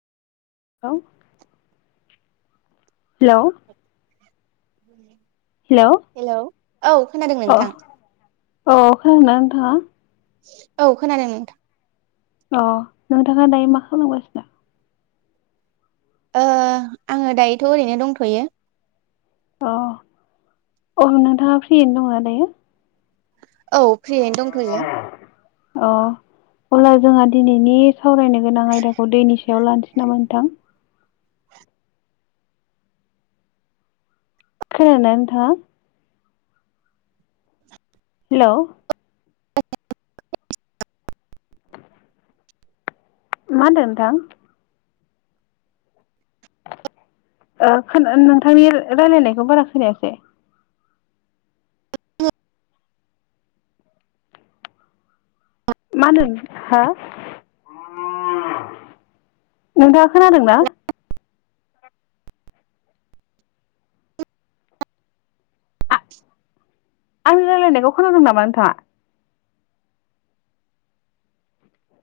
hello हेल' [inaudible] हेल' hello औ खोनादों नोंथां औ खोनादोंना नोंथाङा औ खोनादों नोंथां अ नोंथाङा दायो मा खालामगासिनो ओ आङो दायोथ' ओरैनो दंथ'यो अ अ नोंथाङा फ्रियैनो दङ दायो औ फ्रियैनो दंथ'यो आं अब्ला जोंङा दिनैनि सावरायनो गोनां आयदाखौ दैनि सायाव लानोसै नामा नोंथां खोनादों ना नोंथाङा हेल' मा होनदों नोंथां नोंथांनि रायलायनायखौ बारा खोनायाखै मा होनदों हा नोंथाङा खोनादोंना आंनि रायज्लायनायखौ खोनादों नामा नोंथाङा